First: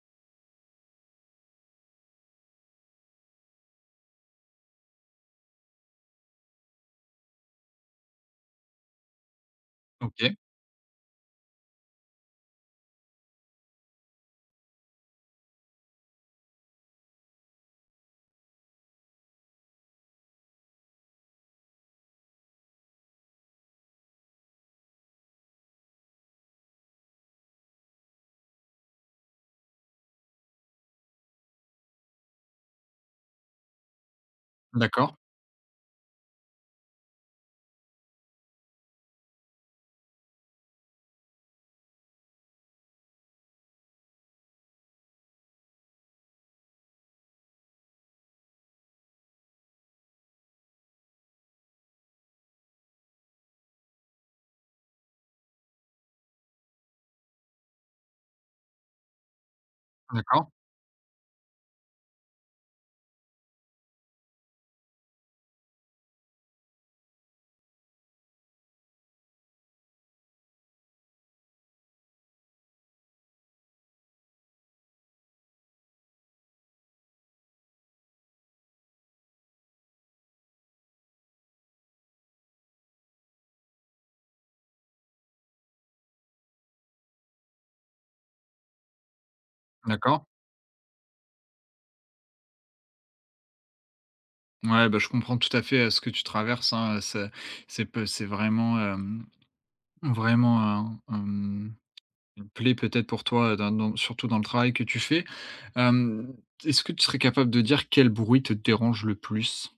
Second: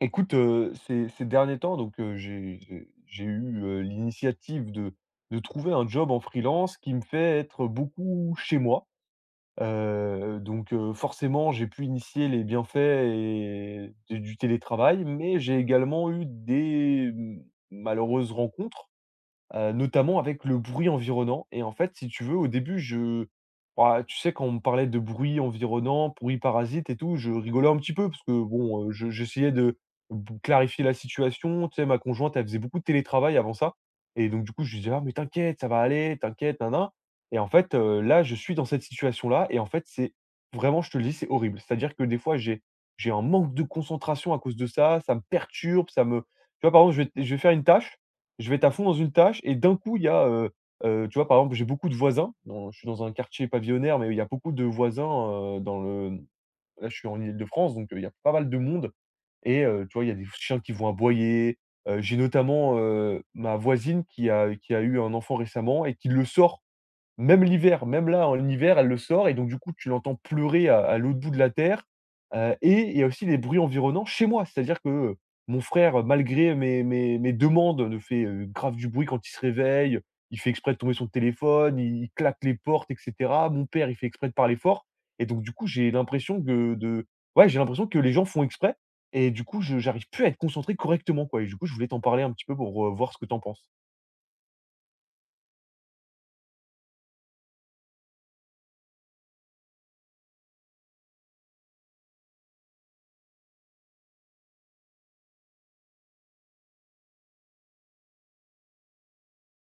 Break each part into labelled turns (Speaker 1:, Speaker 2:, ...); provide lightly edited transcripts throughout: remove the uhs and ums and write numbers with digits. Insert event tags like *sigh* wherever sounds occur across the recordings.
Speaker 1: Écoute, ces derniers temps, donc j'ai eu, l'initiative de trouver un job en freelance qui me fait être beaucoup chez moi.
Speaker 2: OK,
Speaker 1: Donc forcément, j'ai pu initier les bienfaits et de du télétravail, mais j'ai également eu des, malheureuses rencontres, notamment avec le bruit environnant et en fait, si tu veux, au début, je bah, tu sais, quand on me parlait de bruit environnant, bruit parasite et tout, je rigolais un petit peu parce que bon, je j'essayais de b clarifier la situation. Tu sais, ma conjointe, elle faisait beaucoup de télétravail avant ça et donc du coup, je lui disais: «Ah mais
Speaker 2: d'accord,
Speaker 1: t'inquiète, ça va aller, t'inquiète, nin Et en fait, là, je suis dans cette situation-là et en fait, c'est vraiment, je te le dis, c'est horrible. C'est-à-dire que des fois, j'ai un manque de concentration à cause de ça, ça me perturbe, ça me tu vois, par exemple, je vais faire une tâche je vais être à fond dans une tâche et d'un coup, il y a, tu vois, par exemple, j'ai beaucoup de voisins dans je suis dans un quartier pavillonnaire, mais il y a beaucoup de voisins, dans le là, je suis en Île-de-France, donc il y a pas mal de monde et tu vois, il y a des
Speaker 2: d'accord,
Speaker 1: chiens qui vont aboyer. J'ai notamment, ma voisine qui a eu un enfant récemment et qui le sort même l'hiver, même là, en hiver, elle le sort et donc du coup, tu l'entends pleurer à l'autre bout de la terre, et il y a aussi les bruits environnants chez moi. C'est-à-dire que, mon frère, malgré mes demandes, ne fait, grave du bruit quand il se réveille. Il fait exprès de tomber son téléphone, il claque les portes et cetera. Mon père, il fait exprès de parler fort et donc du coup, j'ai l'impression que de ouais, j'ai l'impression que les gens font exprès et du coup, je j'arrive plus
Speaker 2: d'accord.
Speaker 1: à être concentré correctement, quoi. Et du coup, je voulais t'en parler un petit peu pour, voir ce que t'en penses.
Speaker 2: Ouais, bah, je comprends tout à fait, ce que tu traverses, hein, c'est peu c'est vraiment, vraiment un une plaie peut-être pour toi, dans surtout dans le travail que tu fais. Hem, Est-ce que tu serais capable de dire quel bruit te dérange le plus?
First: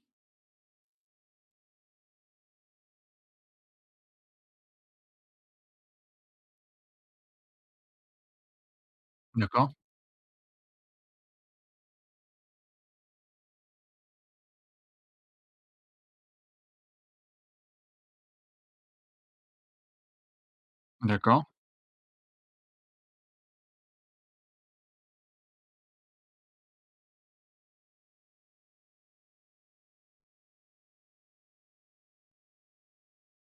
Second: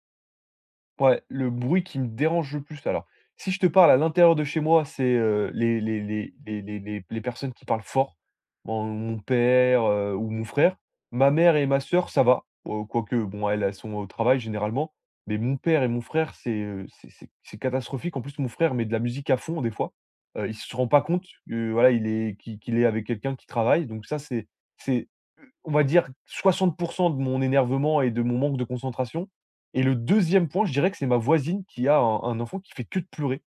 Speaker 1: Ouais, le bruit qui me dérange le plus, alors, si je te parle à l'intérieur de chez moi, c'est, les personnes qui parlent fort, mon
Speaker 2: D'accord,
Speaker 1: père, ou mon frère. Ma mère et ma sœur, ça va, quoique bon, elles, elles sont au travail généralement, mais mon père et mon frère, c'est, c'est catastrophique. En plus, mon frère met de la musique à fond des fois, il se rend pas compte
Speaker 2: d'accord,
Speaker 1: que voilà, il est qu'il qu'il est avec quelqu'un qui travaille, donc ça, c'est, on va dire 60 de mon énervement et de mon manque de concentration. Et le deuxième point, je dirais que c'est ma voisine qui a un enfant qui fait que de pleurer,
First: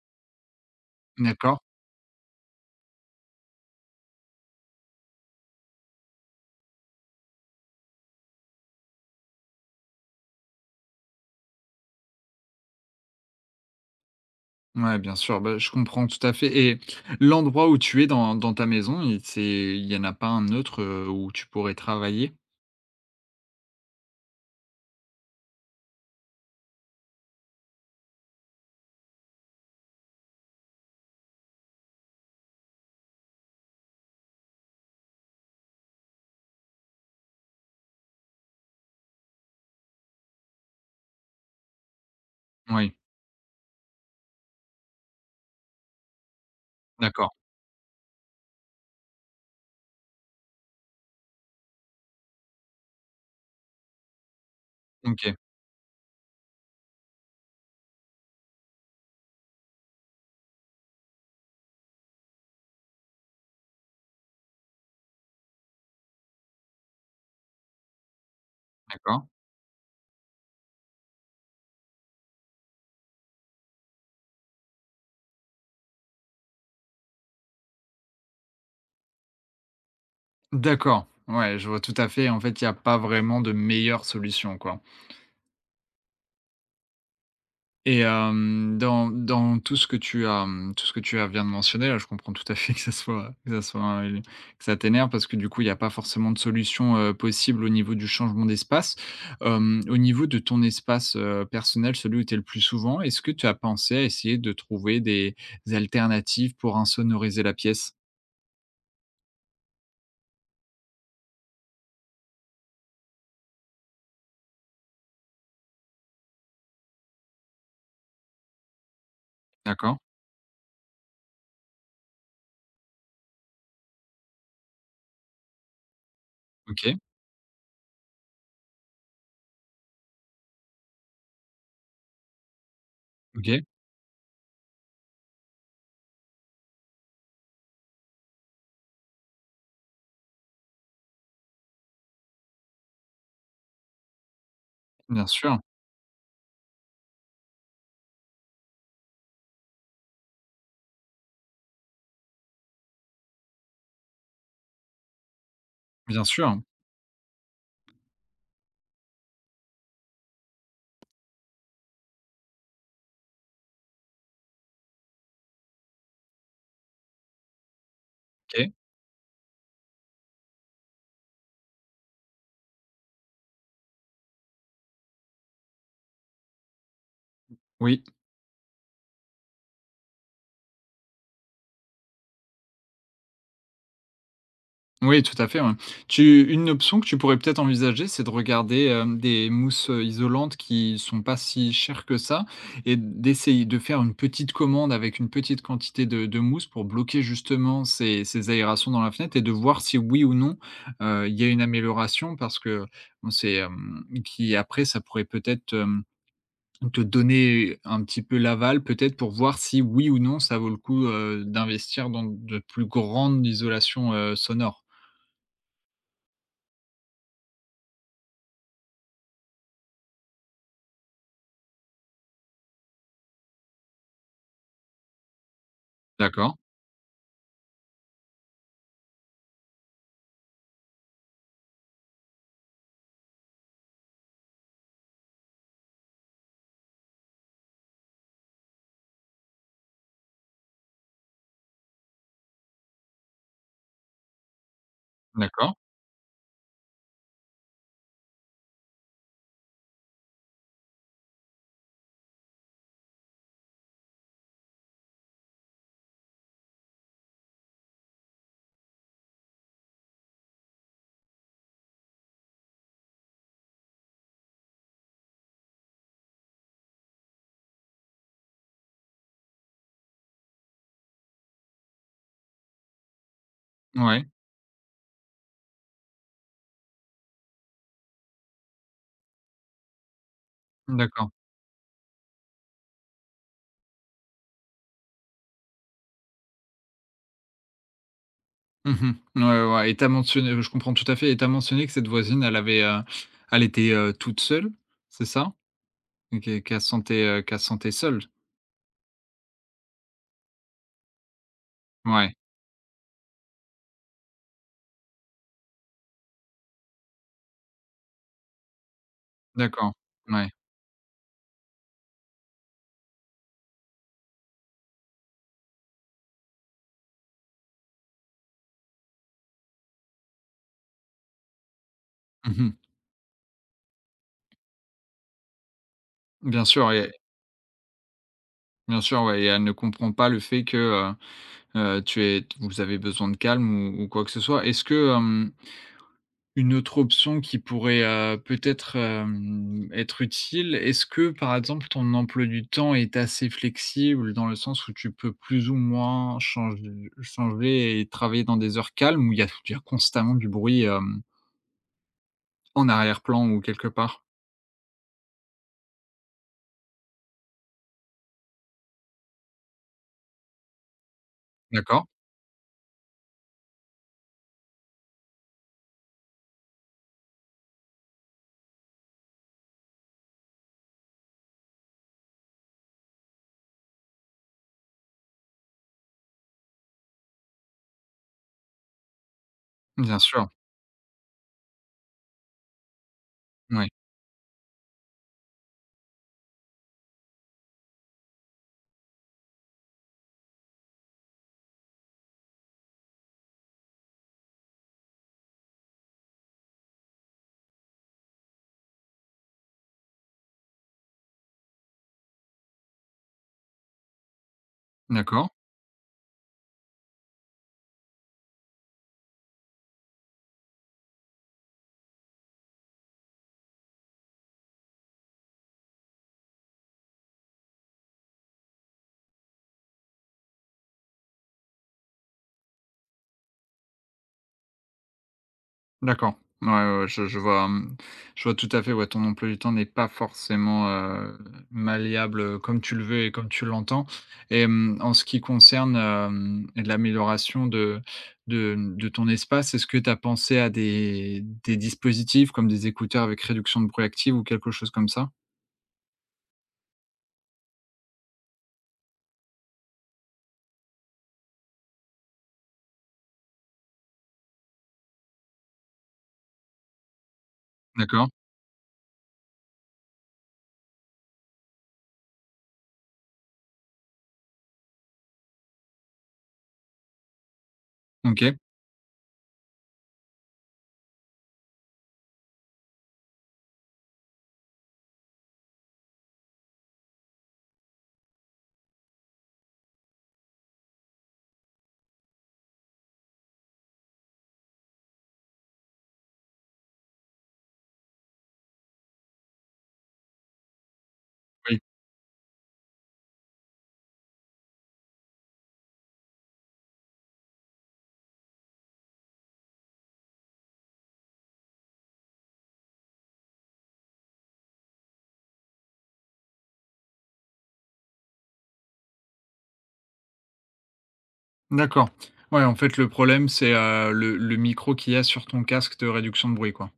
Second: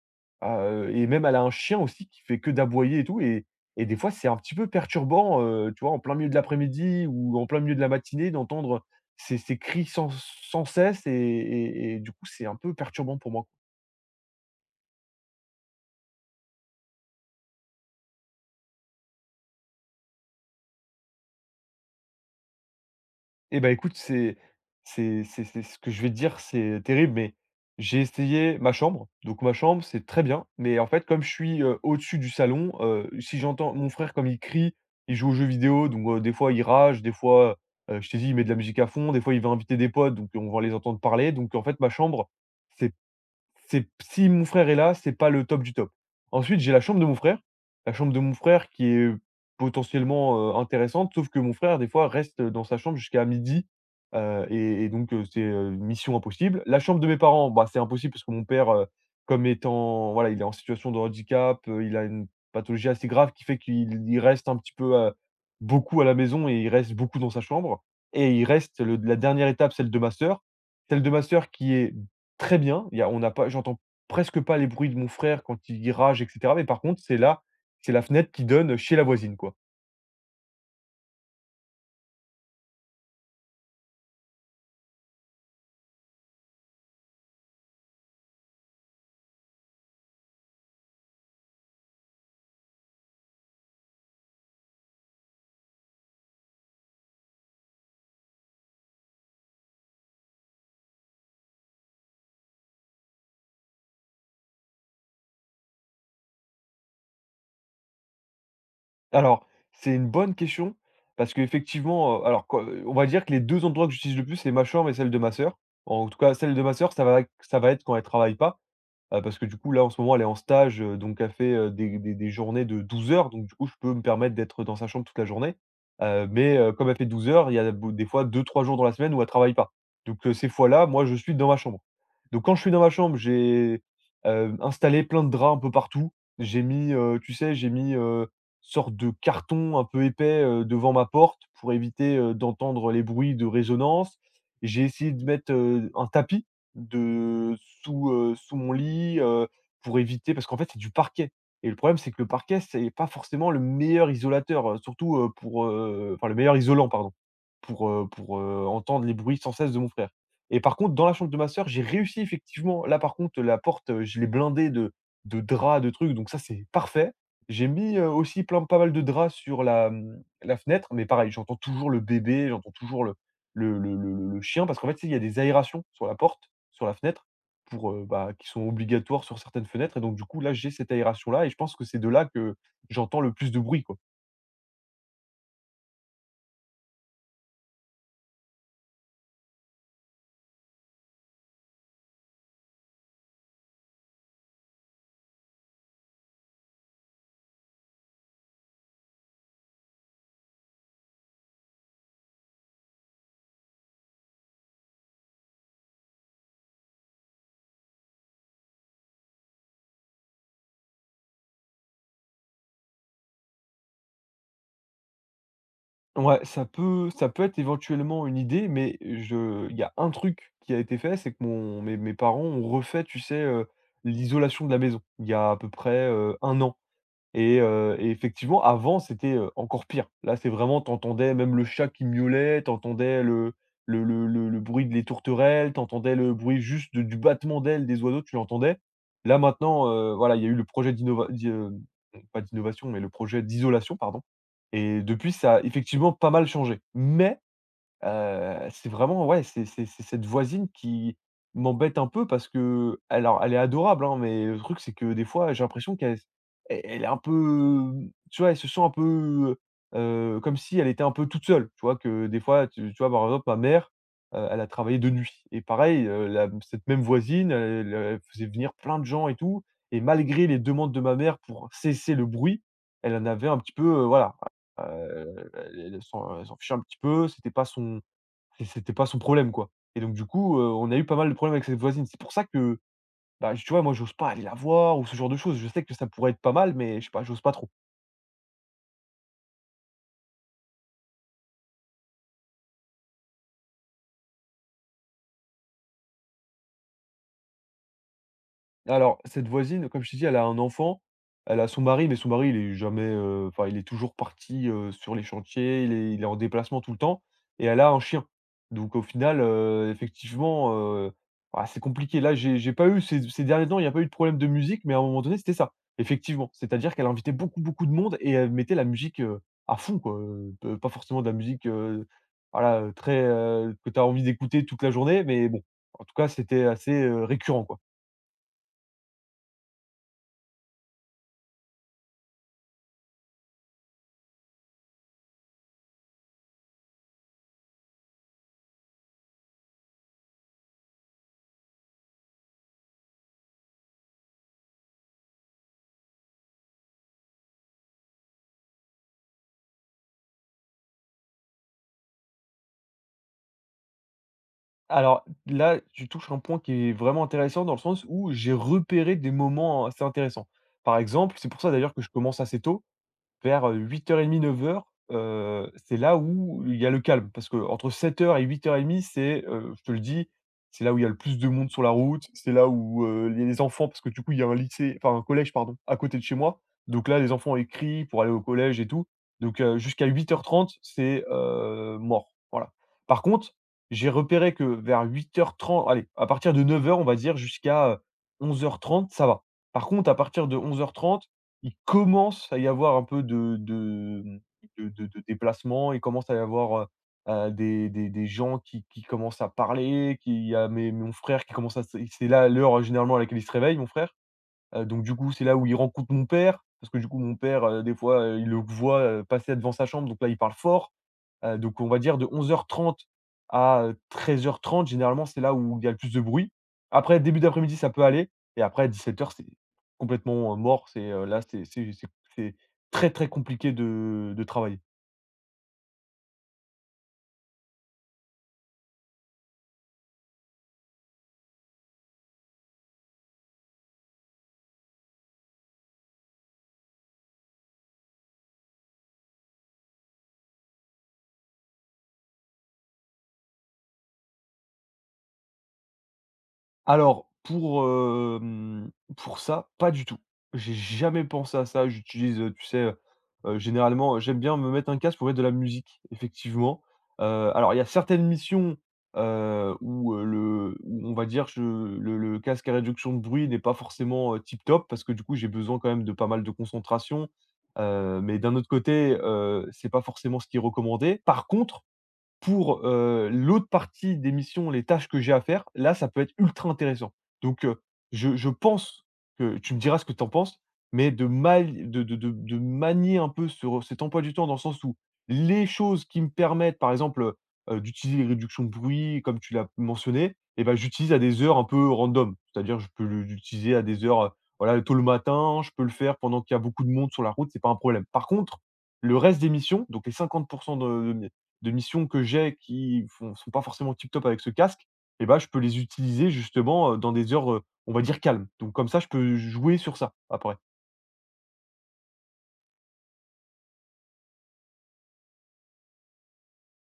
Speaker 1: et même elle a un
Speaker 2: d'accord.
Speaker 1: chien aussi qui fait que d'aboyer et tout et des fois, c'est un petit peu perturbant, tu vois, en plein milieu de l'après-midi ou en plein milieu de la matinée, d'entendre ces cris sans cesse et du coup, c'est un peu perturbant pour moi.
Speaker 2: Ouais, bien sûr, bah, je comprends tout à fait et l'endroit où tu es dans ta maison, il y en a pas un autre, où tu pourrais travailler?
Speaker 1: Eh ben écoute, c'est ce que je vais te dire, c'est terrible, mais j'ai essayé ma chambre. Donc ma chambre, c'est très bien, mais en fait, comme je suis, au-dessus du salon, si j'entends mon frère comme il crie, il joue aux jeux vidéo, donc des fois il rage, des fois, je t'ai dit, il met de la musique à fond, des fois il va inviter des potes, donc on va les entendre parler. Donc en fait, ma chambre, c'est
Speaker 2: Oui,
Speaker 1: c'est si mon frère est là, c'est pas le top du top. Ensuite, j'ai la chambre de mon
Speaker 2: d'accord,
Speaker 1: frère. La chambre de mon frère qui est potentiellement, intéressante, sauf que mon frère, des fois, reste dans sa chambre jusqu'à midi et donc,
Speaker 2: OK,
Speaker 1: c'est, mission impossible. La chambre de mes parents, bah, c'est impossible parce que mon père, comme étant voilà, il est en situation de handicap, il a une pathologie assez grave qui fait qu'il il reste un petit peu, beaucoup à la maison et il reste beaucoup dans sa chambre et il reste le la
Speaker 2: d'accord.
Speaker 1: dernière étape, celle de ma sœur. Celle de ma sœur qui est très bien. Il y a on n'a pas J'entends presque pas les bruits de mon frère quand il rage et cetera, mais par contre, c'est là, c'est la fenêtre qui donne chez la voisine, quoi.
Speaker 2: D'accord, ouais, je vois tout à fait. En fait, il y a pas vraiment de meilleure solution, quoi. Et dans tout ce que tu as, mmh, tout ce que tu as viens de mentionner, là, je comprends tout à fait *laughs* que ça soit un que ça t'énerve parce que, du coup, il y a pas forcément de solution, possible au niveau du changement d'espace. Au niveau de ton espace, personnel, celui où tu es le plus souvent, est-ce que tu as pensé à essayer de trouver des alternatives pour insonoriser la pièce?
Speaker 1: Alors, c'est une bonne question parce qu'effectivement, alors que, on va dire que les 2 endroits que j'utilise le plus, c'est ma chambre et celle de ma sœur. En tout cas, celle de ma sœur, ça va être quand elle travaille pas. Parce que du coup, là, en
Speaker 2: D'accord,
Speaker 1: ce moment, elle est en stage, donc elle fait, des journées de 12 heures, donc du coup, je peux me permettre d'être dans sa chambre toute la journée. Mais comme
Speaker 2: OK,
Speaker 1: elle fait 12 heures, il y a beau des fois deux trois jours dans la semaine où elle travaille pas. Donc ces fois-là, moi, je suis dans ma chambre. Donc quand je suis dans ma chambre,
Speaker 2: OK,
Speaker 1: j'ai, installé plein de draps un peu partout. J'ai mis, tu sais, j'ai mis, sorte de carton un peu épais, devant ma porte pour éviter, d'entendre les bruits de résonance. J'ai essayé de
Speaker 2: bien
Speaker 1: mettre,
Speaker 2: sûr,
Speaker 1: un tapis de sous, sous mon lit, pour éviter parce qu'en fait, c'est du parquet et le problème, c'est que le parquet, c'est pas forcément le meilleur isolateur, surtout,
Speaker 2: bien
Speaker 1: enfin, le
Speaker 2: sûr,
Speaker 1: meilleur isolant, pardon, pour, entendre les bruits sans cesse de mon frère. Et par contre, dans la chambre de ma sœur, j'ai réussi effectivement là, par contre, la porte, je l'ai blindée de draps, de trucs, donc ça, c'est parfait. J'ai mis, aussi plein
Speaker 2: OK,
Speaker 1: pas mal de draps sur la fenêtre, mais pareil, j'entends toujours le bébé, j'entends toujours le chien parce qu'en fait, tu sais, il y a des aérations sur la fenêtre pour,
Speaker 2: oui.
Speaker 1: bah, qui sont obligatoires sur certaines fenêtres et donc du coup, là, j'ai cette aération-là et je pense que c'est de là que j'entends le plus de bruit, quoi.
Speaker 2: Oui, tout à fait, ouais. Tu une option que tu pourrais peut-être envisager, c'est de regarder, des mousses, isolantes qui sont pas si chères que ça et d'essayer de faire une petite commande avec une petite quantité de mousse pour bloquer justement ces aérations dans la fenêtre et de voir si oui ou non, il y a une amélioration parce que bon, c'est, qui après ça pourrait peut-être, te donner un petit peu l'aval peut-être pour voir si oui ou non ça vaut le coup, d'investir dans de plus grandes isolations, sonores.
Speaker 1: Ouais, ça peut être éventuellement une idée, mais je il y a un truc qui a été fait, c'est que mon mes mes parents ont refait, tu sais, l'isolation de la maison, il y a à peu près,
Speaker 2: D'accord.
Speaker 1: 1 an. Et effectivement, avant, c'était, encore pire. Là, c'est vraiment t'entendais même le chat qui miaulait, t'entendais le bruit des tourterelles, t'entendais le bruit juste de du battement d'ailes des oiseaux, tu l'entendais. Là, maintenant, voilà, il y a eu le projet d'innova pas d'innovation, mais le projet d'isolation, pardon, et depuis, ça a
Speaker 2: D'accord,
Speaker 1: effectivement pas mal changé. Mais c'est vraiment ouais, c'est cette voisine qui m'embête un peu parce que alors elle est adorable, hein, mais le truc, c'est que des fois j'ai l'impression qu'elle s elle elle est un peu, tu vois, elle se sent un peu, comme si elle était un peu toute seule, tu vois? Que des fois tu vois, par exemple ma mère, elle a travaillé de nuit et pareil, la cette même voisine, elle elle faisait venir plein de gens et tout et malgré les demandes de ma mère pour cesser le bruit, elle en avait un petit peu,
Speaker 2: ouais,
Speaker 1: voilà, elle s'en fichait un petit peu, c'était pas son, et c'était pas son problème, quoi. Et donc du coup, on a eu pas mal
Speaker 2: d'accord.
Speaker 1: de problèmes avec cette voisine. C'est pour ça que, bah, tu vois, moi j'ose pas aller la voir ou ce genre de choses. Je sais que ça pourrait être pas mal, mais je sais pas, j'ose pas trop.
Speaker 2: Mmh. Ouais, ouais, ouais et tu as mentionné je comprends tout à fait et tu as mentionné que cette voisine, elle avait, elle était, toute seule, c'est ça? Et qu'elle se sentait, qu'elle se sentait seule?
Speaker 1: Alors, cette voisine, comme je t'ai dit, elle a un enfant, elle a son mari, mais son
Speaker 2: Ouais,
Speaker 1: mari, il est jamais, enfin, il est toujours parti, sur les chantiers, il est en déplacement tout le temps et elle a un chien. Donc au final,
Speaker 2: d'accord, ouais.
Speaker 1: effectivement, heu, ah, c'est compliqué. Là, j'ai pas eu ces derniers temps, il n'y a pas eu de problème de musique, mais à un moment donné, c'était ça, effectivement. C'est-à-dire qu'elle invitait beaucoup, beaucoup de monde et elle mettait la musique, à fond, quoi, p pas forcément de la musique,
Speaker 2: Mmh.
Speaker 1: voilà, très, que tu as envie d'écouter toute la journée, mais bon, en tout cas,
Speaker 2: Bien
Speaker 1: c'était
Speaker 2: sûr
Speaker 1: assez,
Speaker 2: et
Speaker 1: récurrent, quoi.
Speaker 2: bien sûr, ouais et elle ne comprend pas le fait que, tu es, vous avez besoin de calme ou quoi que ce soit. Est-ce que, une autre option qui pourrait, peut-être, être utile, est-ce que, par exemple, ton emploi du temps est assez flexible dans le sens où tu peux plus ou moins changer et travailler dans des heures calmes où il y a constamment du bruit, en arrière-plan ou quelque part?
Speaker 1: Alors là, tu touches un point qui est vraiment intéressant dans le sens où j'ai repéré des moments assez intéressants. Par exemple, c'est pour ça d'ailleurs que
Speaker 2: D'accord,
Speaker 1: je commence assez tôt, vers, huit heures 08:30, 09:00, c'est là où il y a le calme parce que entre 7h et 08:30, je te le dis, c'est là où il y a le plus de monde sur la route, c'est là où, les enfants parce que du coup, il y a un lycée enfin un collège pardon, à côté de chez moi. Donc là, les enfants, ils crient pour aller au collège et tout. Donc jusqu'à
Speaker 2: bien
Speaker 1: huit heures
Speaker 2: sûr,
Speaker 1: trente c'est, mort, voilà. Par contre,
Speaker 2: oui,
Speaker 1: j'ai repéré que vers 8h30 allez, à partir de 9h on va dire jusqu'à, 11h30 ça va. Par contre, à partir de 11h30 il commence à y avoir un peu de, mmh, de déplacement, il commence à y avoir, des gens qui commencent à parler, qui il y a mes mon frère qui commence à se c'est là l'heure généralement à laquelle il se réveille, mon frère. Donc du coup, c'est
Speaker 2: d'accord.
Speaker 1: là où il rencontre mon père, parce que du coup, mon père, des fois, il le voit, passer devant sa chambre, donc là, il parle fort. Donc on va dire de 11h30 à, 13h30 généralement, c'est là où il y a le plus de bruit. Après, début d'après-midi, ça peut aller et après 17h c'est complètement, mort. C'est, là, c'est très, très compliqué de travailler.
Speaker 2: D'accord. Ouais, ouais, ouais, je vois, je vois tout à fait, ouais, ton emploi du temps n'est pas forcément, malléable, comme tu le veux et comme tu l'entends et en ce qui concerne, l'amélioration de de ton espace, est-ce que tu as pensé à des dispositifs comme des écouteurs avec réduction de bruit active ou quelque chose comme ça?
Speaker 1: Alors pour ça, pas du tout. J'ai jamais pensé à ça. Tu sais, généralement, j'aime bien me mettre un casque pour mettre de la musique, effectivement. Alors il y a certaines
Speaker 2: D'accord,
Speaker 1: missions, où, le où on va dire je le casque à réduction de bruit n'est pas forcément, tip top parce que du coup j'ai besoin quand même de pas mal de concentration. Mais
Speaker 2: OK,
Speaker 1: d'un autre côté, c'est pas forcément ce qui est recommandé. Par contre, pour, l'autre partie des missions, les tâches que j'ai à faire, là, ça peut être ultra intéressant. Donc, je pense que tu me diras ce que tu en penses, mais de mal de manier un peu ce cet emploi du temps dans le sens où les choses qui me permettent, par exemple, d'utiliser les réductions de bruit comme tu l'as mentionné et ben, j'utilise à des heures un
Speaker 2: oui.
Speaker 1: peu random. C'est-à-dire je peux le l'utiliser à des heures, voilà, tôt le matin, je peux le faire pendant qu'il y a beaucoup de monde sur la route, c'est pas un problème. Par contre, le reste des missions, donc les 50 de missions que j'ai qui font sont pas forcément tip top avec ce casque et ben je peux les utiliser justement, dans des heures, on va dire calmes. Donc comme ça, je peux jouer sur ça, après.
Speaker 2: D'accord. Ouais, en fait, le problème, c'est, le micro qu'il y a sur ton casque de réduction de bruit, quoi?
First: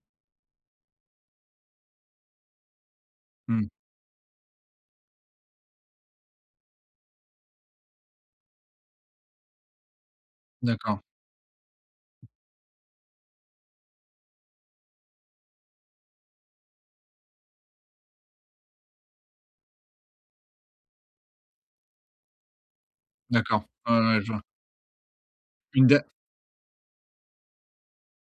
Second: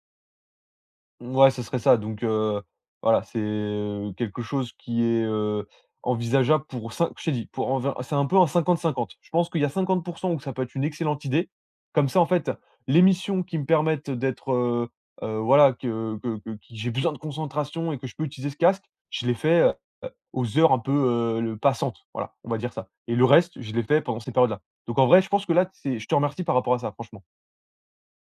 Speaker 1: Ouais, ce serait ça. Donc voilà, c'est,
Speaker 2: Mmh.
Speaker 1: quelque chose qui est, envisageable pour cin je t'ai dit, pour enver c'est un peu un 50-50. Je pense qu'il y a 50 où ça peut être une
Speaker 2: D'accord,
Speaker 1: excellente idée. Comme ça, en fait, les missions qui me permettent d'être, voilà, que qui j'ai besoin de concentration et que je peux utiliser ce casque, je les fais, aux heures un peu, le passantes. Voilà, on va dire ça. Et le reste,
Speaker 2: d'accord.
Speaker 1: je les
Speaker 2: Ouais,
Speaker 1: fais
Speaker 2: ouais,
Speaker 1: pendant ces
Speaker 2: je vois.
Speaker 1: périodes-là. Donc en vrai, je pense que là,
Speaker 2: Une
Speaker 1: c'est
Speaker 2: de
Speaker 1: je te remercie par rapport à ça, franchement.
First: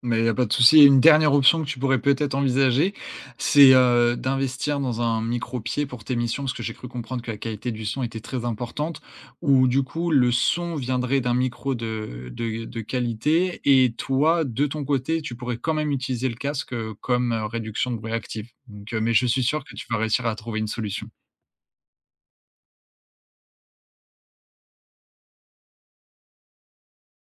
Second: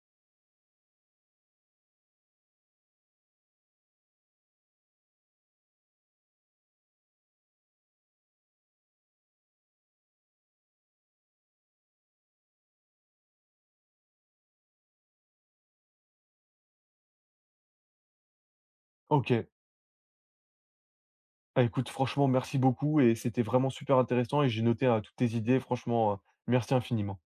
Speaker 2: Mais il n'y a pas de souci. Et une dernière option que tu pourrais peut-être envisager, c'est, d'investir dans un micro pied pour tes missions, parce que j'ai cru comprendre que la qualité du son était très importante, où du coup le son viendrait d'un micro de qualité et toi, de ton côté, tu pourrais quand même utiliser le casque, comme, réduction de bruit active. Donc, mais je suis
Speaker 1: OK.
Speaker 2: sûr que tu vas réussir à trouver une solution.
Speaker 1: Ah, écoute, franchement, merci beaucoup et c'était vraiment super intéressant et j'ai noté, toutes tes idées. Franchement, merci infiniment.